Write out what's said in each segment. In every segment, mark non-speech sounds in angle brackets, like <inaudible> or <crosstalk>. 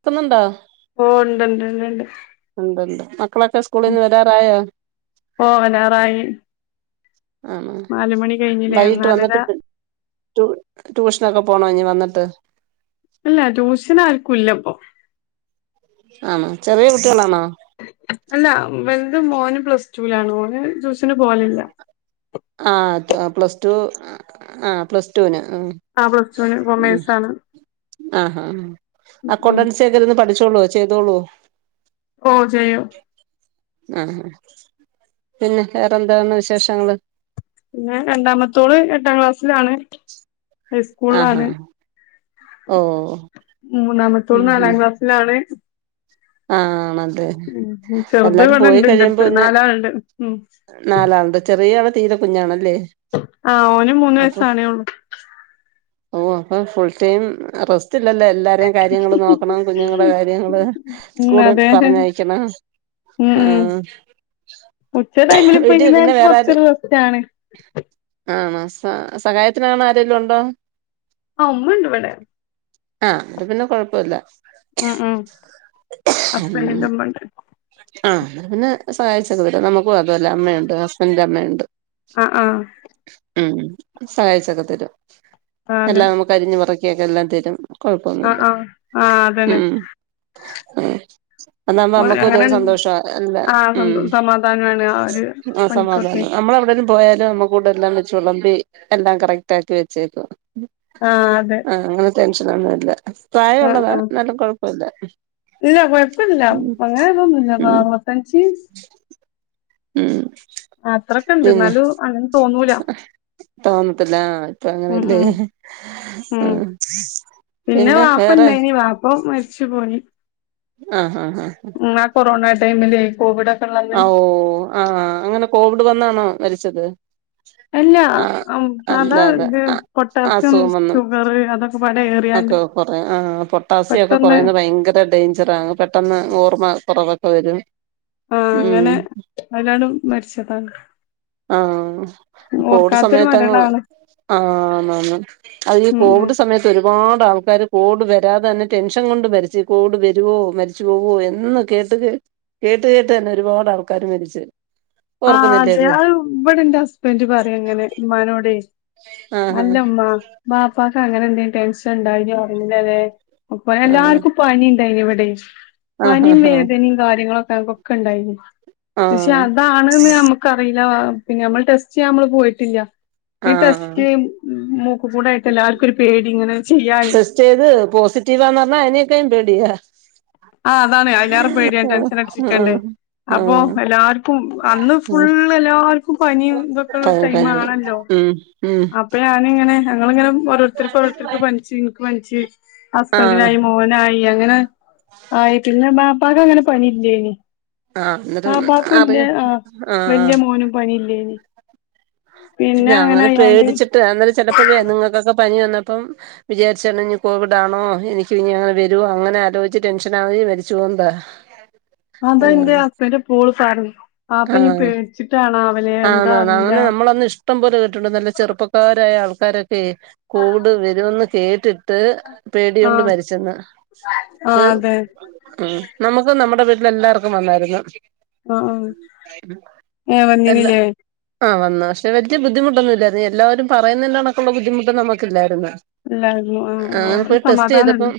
ക്കുന്നുണ്ടോ? ഓ ണ്ട് ണ്ട് ണ്ട് ണ്ട്. ഉണ്ടണ്ട്. മക്കളൊക്കെ സ്കൂളിൽന്ന് വരാറായാ? പോവലാറായി ആണാ. നാല് മണി കഴിഞ്ഞില്ലേ വൈകിട്ട് നാലര വന്നിട്ട് <unintelligible> ട്യൂഷനൊക്കെ പോണോ ഇനി വന്നിട്ട്. അല്ല ട്യൂഷൻ ആര്ക്കും ല്ലപ്പോ. ആണോ ചെറിയ കുട്ടികളാണോ? അല്ല. വൽത് മോന് പ്ലസ്ടുലാണ്. ഓന് ട്യൂഷ <inaudible> <inaudible> ന് പോവലില്ല. അ, പ്ലസ് ടു. ആ പ്ലസ്ടുവിന് മം, ആ പ്ലസ് ടുവിന് മം, കൊമേഴ്സ് ആണ് ആഹാ!. ഉം അക്കൗണ്ടൻസി ഏതെങ്കിലും ഒന്ന് പഠി <inaudible> <inaudible> ച്ചോളൂ. ചെയ്തോളൂ. ഓ ചെയ്യും. ആ പിന്നെ വേറെന്താണ് വിശേഷങ്ങള്. പിന്നെ രണ്ടാമത്തോള് എട്ടാം ക്ലാസ്സിലാണ്, ആഹാ ഹൈസ്കൂളിലാണ്. ഓ മത്തോൾ ഉം നാലാം ക്ലാസ്സിലാണ്. ആണല്ലേ മ്. ചെറുത് എല്ലാരും ഇവടെണ്ട് ന്റെർത്ത്. നാലാള്ണ്ട്. മ്. നാലാള്ണ്ട്. ചെറിയാള് തീരെ കുഞ്ഞാണല്ലേ? ആ, ഓനും മൂന്ന് അപ്പൊ വയസാണേഉ ള്ളൂ. ഓ. <unintelligible> അപ്പൊ ഫുൽ ടൈം <inaudible> റസ്. <inaudible> <inaudible> റ്റില്ലല്ലേ. എല്ലാരേം കാര്യങ്ങള് നോക്കണം. കുഞ്ഞുങ്ങളുടെ കാര്യങ്ങള്. ഉം സ്കൂളിൽ അതെ പറഞ്ഞയക്കണം. ഉം ആ. ഉം ഉച്ച ടൈമിൽ ഇപ്പൊ ഈ വീട്ടിൽ പിന്നെ നേരത്ത് വേറേ ആരാ കൊറച്ചൊരു റസ്റ്റ് ആണ് <inaudible> ആ. <unintelligible> ആ, സഹായത്തിനാണ് ആരേല്ലും ഉണ്ടോ? ആ ഉമ്മണ്ട് ഇവടെ. ആഹ്, എന്നിട്ട് പിന്നെ കൊഴപ്പല്ല. ഹസ്ബന്റിന്റെ ഉമ്മണ്ട്. ആഹ്, പിന്നെ സഹായിച്ച <inaudible> തരാ നമുക്കും അതന്ന അമ്മയുണ്ട്. ഹസ്ബൻഡന്റെ അമ്മേണ്ട്. അ ആ. ഉം, സഹായിച്ചൊക്കെ തരും. ആ അതെ എല്ലാം നമുക്ക് അരിഞ്ഞ് മുറക്കിയൊക്കെ എല്ലാം തരും. ആ കുഴപ്പൊന്നുല്ല. ആ ആ അതന്നെ മ് <inaudible> അന്ന് <unintelligible> ഓര് നമ്മക്ക് അങ്ങനെ <inaudible> സന്തോഷം <unintelligible> ഇല്ല. ആ സന്തോ സമാധാനമാണ് ആ ഒരു ആ സമാധാന. പണിക്കൊക്കെ അമ്മള് എവടേലും പോയാല്. <inaudible> എല്ലാം വെച്ച് വെള മ്പി <inaudible> തേക്ക് വെച്ചേക്ക്വാ. ആ അതെ ഭക്ഷൊന്നുംല്ല. ആ പ്രായമള്ളതാ ആ നല്ല കുഴപ്പല്ല -.. - <unintelligible> വട്ടൻ ചീസ്. ഉം. അ, അത്രൊക്കണ്ട്. പിന്നെ ന്നാലും അങ്ങനെ തോന്നൂല്ല. തോന്നത്തില്ല. ആ. ഇപ്പ അങ്ങനെയല്ലേ? ആ ഉം, പിന്നെ വാപ്പ ഇണ്ടായിനി. വാപ്പ മരിച്ചു പോയി. ആഹ ഹാആ. ഹാ ആ. ഉം കൊറോണ ടൈമില് കോവി് <unintelligible> ആഓ, ആഹ് അങ്ങനെ കോവിഡ് വന്നാണോ മരിച്ചത്? അല്ല, ആ സാധാ അല്ലാതെ ഇത് ആ പൊട്ടാസ്യം അസുഖം വന്ന് ഷുഗർ അതൊക്കെ <inaudible> ഏറിയാണ്ട് ഒക്കെ കുറ ആ പൊട്ടാസിയം ഒക്കെ പെട്ടെന്ന് കുറയുന്നത് ഭയങ്കര ഡേയ്ഞ്ചറ. ആ പെട്ടെന്ന് ഓർമ്മ കുറവ്. വരും. ആഹ. ഉം അങ്ങനെ അയ്ലണ്ട് മരിച്ചതാണ്. ആഹ, അപ്പോ ഓട ഓർക്കാത്തൊരു സമയത്തങ്ങ്. മരണാണ് <inaudible> ആ ആ. അത് ഈ ഉം ഉം കോവിഡ് സമയത്ത് ഒരുപാട് <unintelligible> ആൾക്കാർ കോട് വരാതെ തന്നെ ടെൻഷൻ കൊണ്ട് മരിച്ച്. കോട് വരോ മരിച്ചു പോവോഎന്ന് കേട്ട് കേ. കേട്ട് കേട്ടു തന്നെ ഒരുപാട് ആൾക്കാാര് മരിച്ചേ. ആ അതെ ഇവടെ ന്റെ ഹസ്ബൻഡ് പറയും അങ്ങനെ. ഇമ്മാനോടെ ആഹ് അല്ലമ്മ. ബാപ്പാക്ക് അങ്ങനെ എന്തെും ടെൻഷൻ ണ്ടായിനോ അറില്ലല്ലെ? അപ്പൊ. ആഹ് എല്ലാർക്കും പനി ണ്ടായിനി ഇബടെ. ആഹ് പനിം ആഹ് വേദനിം കാര്യങ്ങളൊ <unintelligible> ക്കെ ഉണ്ടായിനി. പക്ഷെ ആഹ് അതാണ്ന്ന് നമ്മുക്കറില്ലാ പിന്നെ നമ്മള് ടെസ്റ്റ് ചെയ്യാൻ നമ്മള് പോയിട്ടില്ല. ഈ ടെസ്റ്റ് ആഹ് <inaudible> കൂടായിട്ട് എല്ലാവർക്കും പേടി ഇങ്ങനെ. ചെയ്യാന് ടെസ്റ്റ് ചെയ്ത് പോസിറ്റീവാന്ന് റഞ്ഞാ അയിനേക്കാൻ പേടിയാ. ആ അതാണ് അയ്‌ ലാറെപേടിയാ ആഹ് ടെൻഷൻ അടിച്ച് ആഹ് ക്കാണ്ടെ. അപ്പൊ ആഹ് എല്ലാർക്കും അന്ന് ഫു <inaudible> ഉം <unintelligible> എല്ലാർക്കും പനിം തൊക്കെള്ള പനി പനി ടൈമാണല്ലോ. ഉം ഉം അപ്പ ഞാനിങ്ങനെ <inaudible> ഞങ്ങളിങ്ങനെ ഓരോരുത്തർക്ക് ഓരോരുത്തർക്ക് പനിച്ച് പനിച്ച് ആഹ് ഹസ്ബൻഡിനായി മോനായി അങ്ങനെ. ആയി പിന്നെ ബാപ്പാക്ക് അങ്ങനെ പണിയില്ലേ നി ആഹ് എന്നിട്ട് ആ. ബാപ്പുന്റെ അറിയാം ആ ആഹ് വല്യമോനും പനി ഇല്ലേനി. പിന്നെ അങ്ങനെ പേടിച്ചിട്ട് അന്ന ചിലപ്പോഴേ നിങ്ങൾക്കൊക്കെ പനി വന്നപ്പം വിചാരിച്ച ഇനി കോവിഡ് ആണോ എനിക്ക് ഇനി അങ്ങനെ വരു അങ്ങനെ ആലോചിച്ച് ടെൻഷൻ ആ മരിച്ചോണതാ അതാ എന്റെ ഹസ്ബന്റ് ഇപ്പലും പറയി ആഹ ആ അറിയില്ല അങ്ങനെ നമ്മളന്ന് ഇഷ്ടം പോലെ കേട്ടിട്ടുണ്ട് നല്ല ചെറുപ്പക്കാര അയ ആൾക്കാരൊക്കെ കോവിഡ് വരുമെന്ന് കേ ട്ട്പേടി കൊണ്ട് ആഹ് മരിച്ചെന്ന് ആ അതെ നമുക്ക് നമ്മുടെ എല്ലാവർക്കും വന്നായിരുന്നു - ആ ഏ വന്നിനില്ലേ? ആ വന്നാ പക്ഷ വലിയ ബദ്ധമുട്ടൊന്നും ഇായിരുന്നു എല്ലാവരും പറയുന്നതിന്റെടക്കുള്ള ബുദ്ധിമുട്ട് നമുക്കല്ലായിരുന്നു. അ <unintelligible> ്ങ്ങന പോയി ടെസ്റ്റ് ചെയ്തപ്പം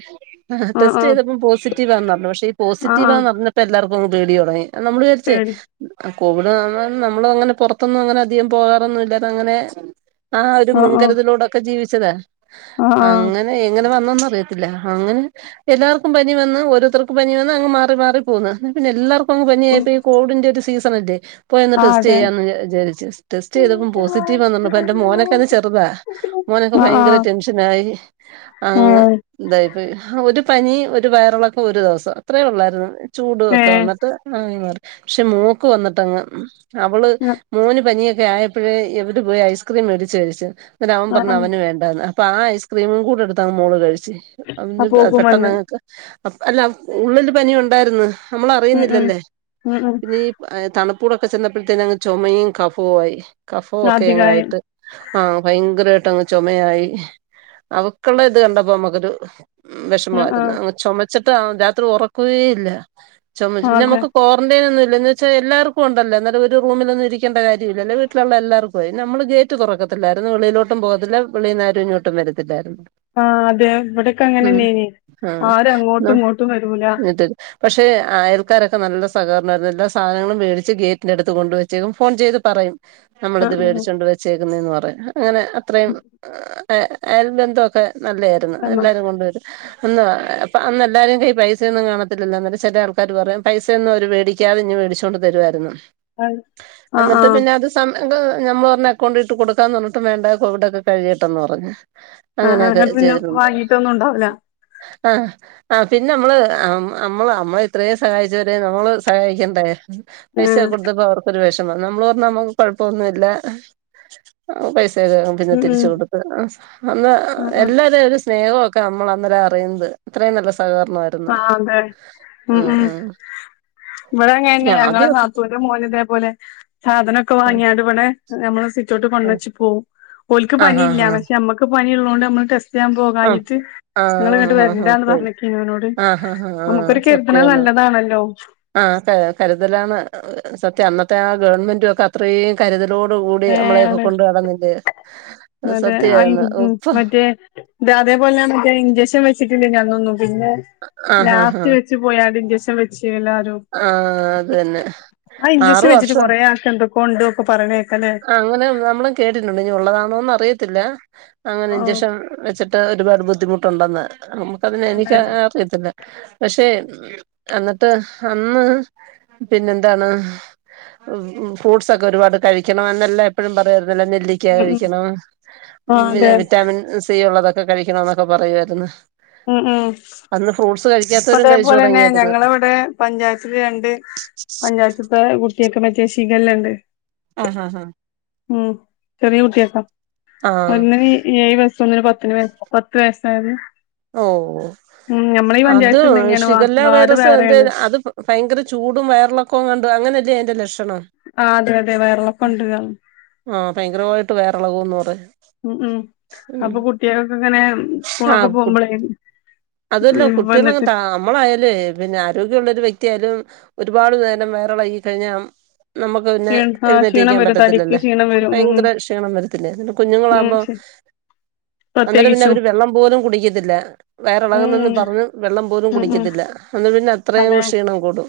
ആ ടെസ്റ്റ് ആ ചെയ്തപ്പോം പോസിറ്റീവ് ആന്ന് പറഞ്ഞു പക്ഷെ ഈ ആ ആ പോസിറ്റീവന്ന്ഞ്ഞ അന്നിപ്പ എല്ലാർക്കും പേടി തുടങ്ങി നമ്മള് വിചാരിച്ചേ പേടി ആ കോവിഡ് നമ്മ നമ്മള് അങ്ങനെ പുറത്തൊന്നും അങ്ങനെ അധികം പോകാറൊന്നും ഇല്ലാ അതങ്ങനെ ആഹ് ഒരു ആ ആ മുൻകരുതലൂടൊക്കെ ജീവിച്ചത് ആ ആ അങ്ങനെ എങ്ങനെ വന്നന്ന റിയത്തില്ല അങ്ങനെ എല്ലാർക്കും പനി വന്ന് ഓരോത്തർക്കും പനി വന്ന് അങ്ങ് മാറി മാറി പോകുന്നു പിന്നെ എല്ലാർക്കും പ്പം പനിയായപ്പോ ഈ കോവിഡിന്റെ ഒരു സീസണല്ലേ പോയി ഒന്ന് ആ ടെസ്റ്റ് അതെ ചെയ്യാന്ന് വിചാരിച്ചു ടെസ്റ്റ് ചെയ്തപ്പം പോസിറ്റീവന്നർഞ്ഞപ്പം എന്റെ മോനൊക്കന്ന് ചെറുതാ മോനൊക്കെ ആ ആ ഭയങ്കര ടെൻഷനായി അങ്ങ് ഇതായിപ്പോയി ഹാ ഒരു പനി ഒരു വയറിളൊക്ക ഒരു ദിവസം അത്രയും ഉള്ളായിരുന്നു ചൂട് ഏ ഏ ഒക്കെ വന്നിട്ട് മാങ്ങി മാറി പക്ഷെ മോക്ക് വന്നിട്ടങ് അവള് മോന് പനിയൊ ക്കെ ആയപ്പഴേ ഇവര് പോയി ഐസ്ക്രീം മേിടിച്ച് കഴിച്ചു ന്നട്ട് അവൻ ആ പറഞ്ഞു ആ അവന് വേണ്ടാന്ന് അപ്പൊ ആ ഐസ്ക്രീമും കൂടെടുത്തങ് മോള് കഴിച്ചു അ അപ്പൊ ഓക്കും പെട്ടെന്ന് വന്ന് ങ്ങക്ക് അല്ല ഉള്ളില് പനി ഉണ്ടായിരുന്നു ഉം ഉം നമ്മളറിയുന്നില്ലല്ലേ ഉം ഉം പിന്നീ തണുപ്പൂടൊക്കെ ചെന്നപ്പോഴത്തേനങ് ചുമയും കഫവും ആയി കഫോ ഒക്കെ ആതികായ എങ്ങായിട്ട് ആഹ് ഭയങ്കര പെട്ടന്ന് ചുമയായി അവക്കുള്ള ഇത് കണ്ടപ്പോ നമുക്കൊരു ആ ആ വിഷമമായിരുന്നു അങ്ങ് ചുമച്ചിട്ട് രാത്രി ഉറക്കവേ ഇല്ല ആ ചുമച്ച് അതെ നമുക്ക് ക്വാറന്റൈൻ ഒന്നുല്ലന്ന് പക്ഷെ എല്ലാവർക്കും ഉണ്ടല്ലോ ന്നട്ട് ഒരു റൂമിലൊന്നും ഇരിക്കണ്ട കാര്യല്ലല്ലോ വീട്ടിലുള്ള എല്ലാർക്കും ആയി നമ്മള് ഗേറ്റ് തുറക്കത്തില്ല വെളീലോട്ടും പോവത്തില്ല വിളീന്നാരും ഇങ്ങോട്ടും വരത്തില്ലായിരുന്നു ആഹ് അതെ വിടൊക്കെ ഉം അങ്ങനെന്നേനി ആഹ് ആരും അങ്ങോട്ടും ഇങ്ങോട്ടും വരൂല എന്നിട്ട് പക്ഷെ അയൽക്കാരൊക്കെ നല്ല സഹകരണമായിരുന്നു സാധനങ്ങള് മേടിച്ച് ഗേറ്റിന്റെടുത്ത് കൊണ്ട് വെച്ചേക്കും ഫോൺ ചെയ്ത് പറയും ആ നമ്മളിത് വേടിച്ചൊണ്ട് വെച്ചേക്കുന്നേന്ന് പറയും അങ്ങനെ അത്രയും അയൽ ബന്തൊക്കെ നല്ലതായിരുന്നു ആ എല്ലാരും കൊണ്ടുവരും അന്ന് അപ്പൊ അന്ന് എല്ലാരുടെലും പൈസയൊന്നും കാണത്തില്ലല്ലോ എന്നിട്ട് ചെലേ ആൾക്കാര് പറയും പൈസയൊന്നും അവര് വേടിക്കാതെ ഇങ് മേടിച്ചോണ്ട് തരുമായിരുന്നു ആ ആഹ് ആഹ് ഞമ്മള് പറഞ്ഞു അക്കൗണ്ടിട്ടു കൊടുക്കാന്ന് പറഞ്ഞിട്ട് വേണ്ട കോവിഡ് ഒക്കെ കഴിയട്ടെന്ന് പറഞ്ഞ് ആ ആ അങ്ങനെയൊക്കെ ഇങ്ങട്ട് പിന്നെ ചെയ്തിട്ടുണ്ട് വാങ്ങീട്ടൊന്നും ഉണ്ടാവൂല ആ ആ പിന്നെ നമ്മള് നമ്മള് നമ്മള ഇത്രയും സഹായിച്ചവരെ നമ്മള് സഹായിക്കണ്ടേ ഏ പൈസ കൊടുപ്പോ അവർക്കൊരു വിഷ മം നമ്മള് പറഞ്ഞു നമ്മക്ക് കുഴപ്പൊന്നുല്ല ഉം ഉം ഉം ഉം <unintelligible> സ്നേഹമൊക്കെ നമ്മളന്നേരാ അറിയുന്നത് ത്രയും നല്ല സഹകരണമായിരുന്നു ആ അതെ ഉം ഉം വടെ പിന്നെ ഞങ്ങളെ ആദ്യമൊക്കെ നാത്തൂന്റെ മോനിതേപോലെ സാധനൊക്കെ ഉം വാങ്ങിയാണ്ട് ഇവിടെ നമ്മളെ സി റ്റൗട്ട് ഉം കൊണ്ടച്ച് പോവും ഓൽക്ക് ആഹ് ആഹ് പനീല്ല ആഹ് പക്ഷെ അമ്മക്ക് പനീള്ളോണ്ട് നമ്മള് ടെസ് റ്റ് ആഹ് ഞാംപോകാഞ്ഞിട്ട് ഇങ്ങള്ങ്ങട്ട് വരണ്ടാന്ന് പറഞ്ഞക്കിനോനോട് ആ ആ സത്യാന്ന് ആ കരുതലാണ് സത്യം അന്ന ത്താ ഗവൺമെന്റൊക്കെ അത്രേയും കരുത ലോട് കൂടി ഏഹ് നമ്മളെയൊക്കെ ആണ് കൊണ്ട്‌ നടന്നില്ലേ അത് അതെ സത്യായിരുന്നു ഉപ്പ തേപോലെ മറ്റേ ഇഞ്ചശൻ വെച്ചിട്ടില്ലാനാതൊന്നു പിന്നെ ആഹ് ആഹ് ലാസ്റ്റ് ആഹ് വെച്ച് പോയാട് ഇൻജെഷൻ വെച്ച് എല്ലാരു ആഹ് അത് തന്നെ ആ ഇഞ്ചഷൻ ആറ് വെച്ചിട്ട് വർഷം കൊറേ ആൾക്ക് എന്തൊക്കോണ്ട്‌ ഒക്കെ പറണ അങ്ങനെ നമ്മളും കേട്ടിട്ടുണ്ട് ഇനി ഉള്ളതാണോന്നറിയത്തില്ല അങ്ങനെ ആഹ് ഇഞ്ചെഷൻ വെച്ചിട്ട് ഒരുപാട് ബുദ്ധിമുട്ടുണ്ടെന്ന് നമുക്കതിനെ അതെ എനിക്ക് അറിയത്തില്ല പക്ഷെ അന്ന്ട്ട് അന്ന് പിന്നെന്താണ് ഉം ഫ്രൂട്ട്സ് ഒക്കെ ഒരുപാട് കഴിക്ക ക്കണമെന്നല്ല എപ്പഴും പറയാരുന്നല്ലോ നെല്ലിക്ക ഉം ഉം കഴിക്കണം ആ അതെ വിറ്റാമിൻ സി ഉള്ളതൊക്ക ക്കെ കഴിക്കണന്നൊക്കെ പറയാരുന്നു ഉം ഉം കഴിക്കാത്തവരും കഴിച്ചു അതേപോലെന്നെ തുടങ്ങിയായിരുന്നു ഞങ്ങളിവിടെ പഞ്ചായത്തില് രണ്ട് പഞ്ചായത്ത്ത്തെ ഒക്കെ മറ്റെ ശിഗല്ലാണ്ട് <unintelligible> ആഹാ ഹാ ഉം ചെറിയ കുട്ടിയക്കാ ആഹ് ഒന്നിന് ഏഴ് വയ ഒന്നിന് പത്തിന് മേ പത്ത് വയസായത് ഓ അത് പഞ്ചായത്ത്ള്ളന്നെയാണ് വാ ഷിഗല്ല വാർഡ് വൈറസ് എന്ത് വേറേണ് അത് ഭയങ്കര ചൂടും വയറിളൊക്കൊങ്ങൊണ്ട് അങ്ങനല്ലേ ആ അതെതെ വയറിളക്കൊണ്ട് ക ആ ഭയങ്കരവായിട്ട് വയറിളകുന്ന് പറയും ഉം ഉം ഉം അപ്പൊ കുട്ടികൾക്ക് ഇങ്ങനെ സ്കൂളൊക്കെ പോമ്പളേ അതുവല്ല കുട്ടികളങ്ങ് ത അമ്മളായാലുവേ പിന്നെ ആരോഗ്യൊള്ളൊരു വ്യക്തി ത്തിയാലും ഒരുപാട് നേരം വയറെളകി കഴിഞ്ഞ നമുക്ക് പിന്നെ ക്ഷീണ ആ ക്ഷീണം എഴുന്നേറ്റിക്കാൻ വരും തടിക്ക് പറ്റത്തില്ലല്ലേ ക്ഷീണം വരും ഉം ഉം ഭയങ്കര ക്ഷീണം വരത്തില്ലേ പിന്നെ കുഞ്ഞുങ്ങളാമ്പോ <inaudible> അന്നരം പ്രത്യേകിച്ചും പിന്നെവര് വെള്ളം പോലും കുടിക്കത്തില്ല ഉം വയറിളകുന്നെന്ന് ഉം പറഞ്ഞ് വെള്ളം പോലും ഉം ഉം കുടിക്കത്തില്ല അന്ന് പിന്നെത്രേം അതെ ക്ഷീണം കൂടും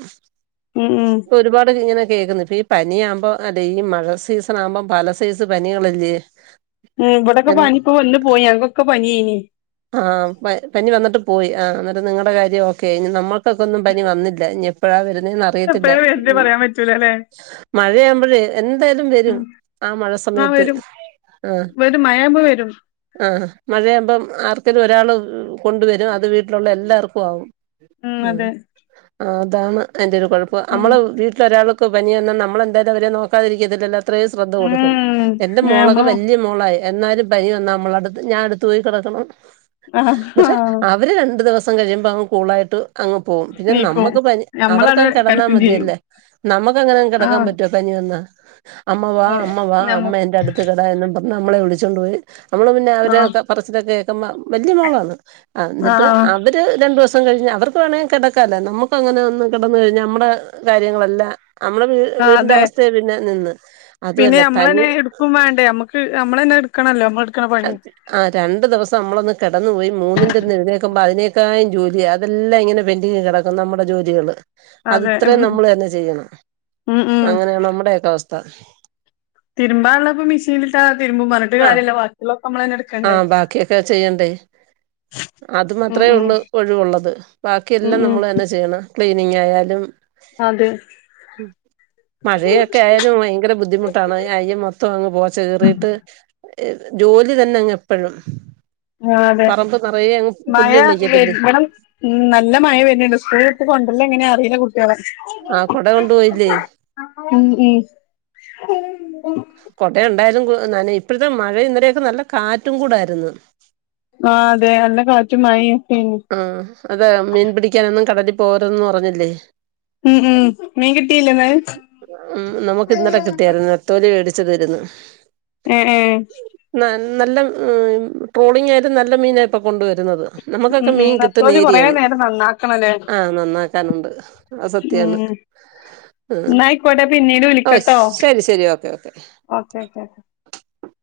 ഉം ഉം പ്പൊരുപാട് ഇങ്ങനെ കേക്കുന്ന് ഇപ്പ ഈ പനിയാമ്പോ ഡെയിലി മഴ സീസണാമ്പം പല സൈസ് പനികളല്ലേ ഉം ഇവിടെക്കെ എൻ പനിപ്പോ വന്നു പോയി എനക്കൊക്കെ പനിന്നെ ആ പ പനി വന്നിട്ട് പോയി ആ എന്നിട്ട് നിങ്ങടെ കാര്യം ഓക്കെയായി ഇനി നമ്മൾക്ക് ക്കൊന്നും പനി വന്നില്ല ഇനി എപ്പഴാ വരുന്നേന്ന് അറിയത്തില്ല എപ്പഴാ വര്ണെ ഉം പറയാൻ പറ്റൂലല്ലേ മഴയാവുമ്പോഴേ എന്തായാലും വെരും ഉം ആ മഴ ആ സമയത്ത് വരും വരും മഴയാമ്പോ വരു ആ മഴയാമ്പം ആർക്കേലും ഒരാള് കൊണ്ട് വരും അത് വീട്ടിലൊള്ള എല്ലാർക്കും ആവും ഉം അതാണ് അയിന്റെയൊരു കൊഴപ്പം ഉം അമ്മള് വീട്ടിലൊരാള് ക്ക് പനിവന്ന നമ്മളെന്തായാലും അവരെ നോക്കാതിരിക്കത്തില്ലല്ലോ അത്രേം ശ്രദ്ധ കൊടുക്കും ഉം എന്റെ മോളൊക്കെ ഞമ്മള് വല്യ മോളായി എന്നാലും പനി വന്ന നമ്മളടുത്ത് ഞാ അടുത്ത് പോയി കെടക്കണം ആഹ് ന്ന്ട്ട് ആഹ് അവര് രണ്ട് ദെവസം സം കഴിയുമ്പോ അങ്ങ് കുളായിട്ട് അങ്ങ് പോവും പിന്നെ നീക്കും നമ്മക്ക് പനി ഞമ്മളവിടെ അവർക്കങ് കെടന്നാ കെടക്കും ചെയ്യും മതിയല്ലേ നമ്മക്ക് അങ്ങനങ്ങ് കെടക്കാൻ ആഹ് പറ്റുവോ പനി വന്നാ അമ്മ വാ അതെ അമ്മ വാ അമ്മ ഞമ്മ എന്റെ അടുത്ത് കെട എന്നും പറഞ്ഞ് നമ്മളെ വിളിച്ചോണ്ട് പോയി നമ്മള് പിന്നെ ആഹ് അവരെക്കെ പറച്ചിലൊക്കെ കേക്കുമ്പ വല്യ മോളാന്ന് എന്നിട്ട് ആഹ് അവര് രണ്ട് ദിവസം കഴിഞ്ഞ് അവർക്ക് വേണെ കെടക്കാലോ നമുക്കങ്ങനെ ഒന്ന് കെടന്ന് കഴിഞ്ഞാ അമ്മടെ കാര്യങ്ങളെല്ലാം നമ്മളെ വീ ആഹ് വീടിന്റെ അതെ അവസ്ഥയെ പിന്നെ നിന്ന് പിന്നെ അതുവല്ല പനി നമ്മളന്നെ എടുക്കും വേണ്ടേ നമ്മുക്ക് നമ്മള തന്നെ എടുക്കണല്ലോ നമ്മള് എടുക്കണ പണി ആ രണ്ട് ദിവസം നമ്മളൊന്ന് കിടന്നു പോയി മൂന്നിന്റെ അന്ന് എഴുന്നേക്കുമ്പോ അതിനേ തക്കായും ജോലി അതെല്ലാം ഇങ്ങനെ പെന്റിംഗ് കിടക്കും നമ്മുടെ ജോലികള് അതെ ഉം അതിത്രെം നമ്മളന്നെ ചെയ്യണം ഉം ഉം അങ്ങനെയാണ് നമ്മുടെക്കെ അവസ്ഥ തിരുമ്പാള്ളപ്പ മിഷീനിട്ടാ തിരുമ്പും പറഞ്ഞിട്ട് കാര്യല്ല ബാ ആ ബാക്കിയൊക്കെ ചെയ്യണ്ടേ അത് ഉം മാത്രമേ ഉം ഉള്ളൂ ഒഴിവുള്ളത് ബാക്കി ഉം എല്ലാം ഉം നമ്മൾ തന്നെ ചെയ്യണം ക്ലീനിങ് ആയാലും അതെ ഹം മഴയൊക്കെ ആയാലും ഭയങ്കര ബുദ്ധിമുട്ടാണ് അയ്യ മൊത്തം അങ്ങ് പോച്ച കിറിട്ട് ജോലി തന്നെങ്ങ് എപ്പോഴും ആ അതെ പറമ്പ് നിറയെ അങ്ങ് മഴ പുല്ല് കിളിക്കത്തില്ലേ വരണം ഇവിടെ നല്ല മഴ വരുന്നുണ്ട് സ്കൂള് വിട്ട് കൊണ്ടുവരല് എങ്ങനാന്ന് അറിയില്ല ആ കൊട കൊണ്ടുപോയില്ലേ ഉം ഉം കൊട ഉണ്ടായാലും നനയും ഇപ്പോഴത്തെ മഴ ഇന്നലെയൊക്കെ നല്ല കാറ്റും കൂടാരുന്നു ആ അതെ നല്ല കാറ്റും മഴയും ഒക്കെയാണ് ആഹ അതെ മീൻ പിടിക്കാനൊന്നും കടലിൽ പോരന്നും പറഞ്ഞില്ലേ ഉം ഉം മീൻ കിട്ടിയില്ലേ ഇന്ന് ഉ നമുക്ക് ഇന്നലെ കിട്ടിയായിരുന്നു നെത്തോലി വേടി <unintelligible> ഏഹ് ഏഹ് നല്ല ട്രോളിങ് ആയാലും നല്ല മീനപ്പോ കൊണ്ടുവരുന്നത് നമുക്കൊക്കെ ഉം ഉം മീൻ കിട്ടുന്ന നത്തോലി കൊറേ ഏരിയണ് നേരം നന്നാക്കണല്ലേ ആഹ നന്നാക്കാനുണ്ട് അത് സത്യാണ് ഉം ഉ എന്നാ ആയിക്കോട്ടെ പിന്നീട് ഓ വിളിക്കട്ടോ ശരി ശരി ഓക്കെ ഓക്കെ ഓക്കെ <inaudible>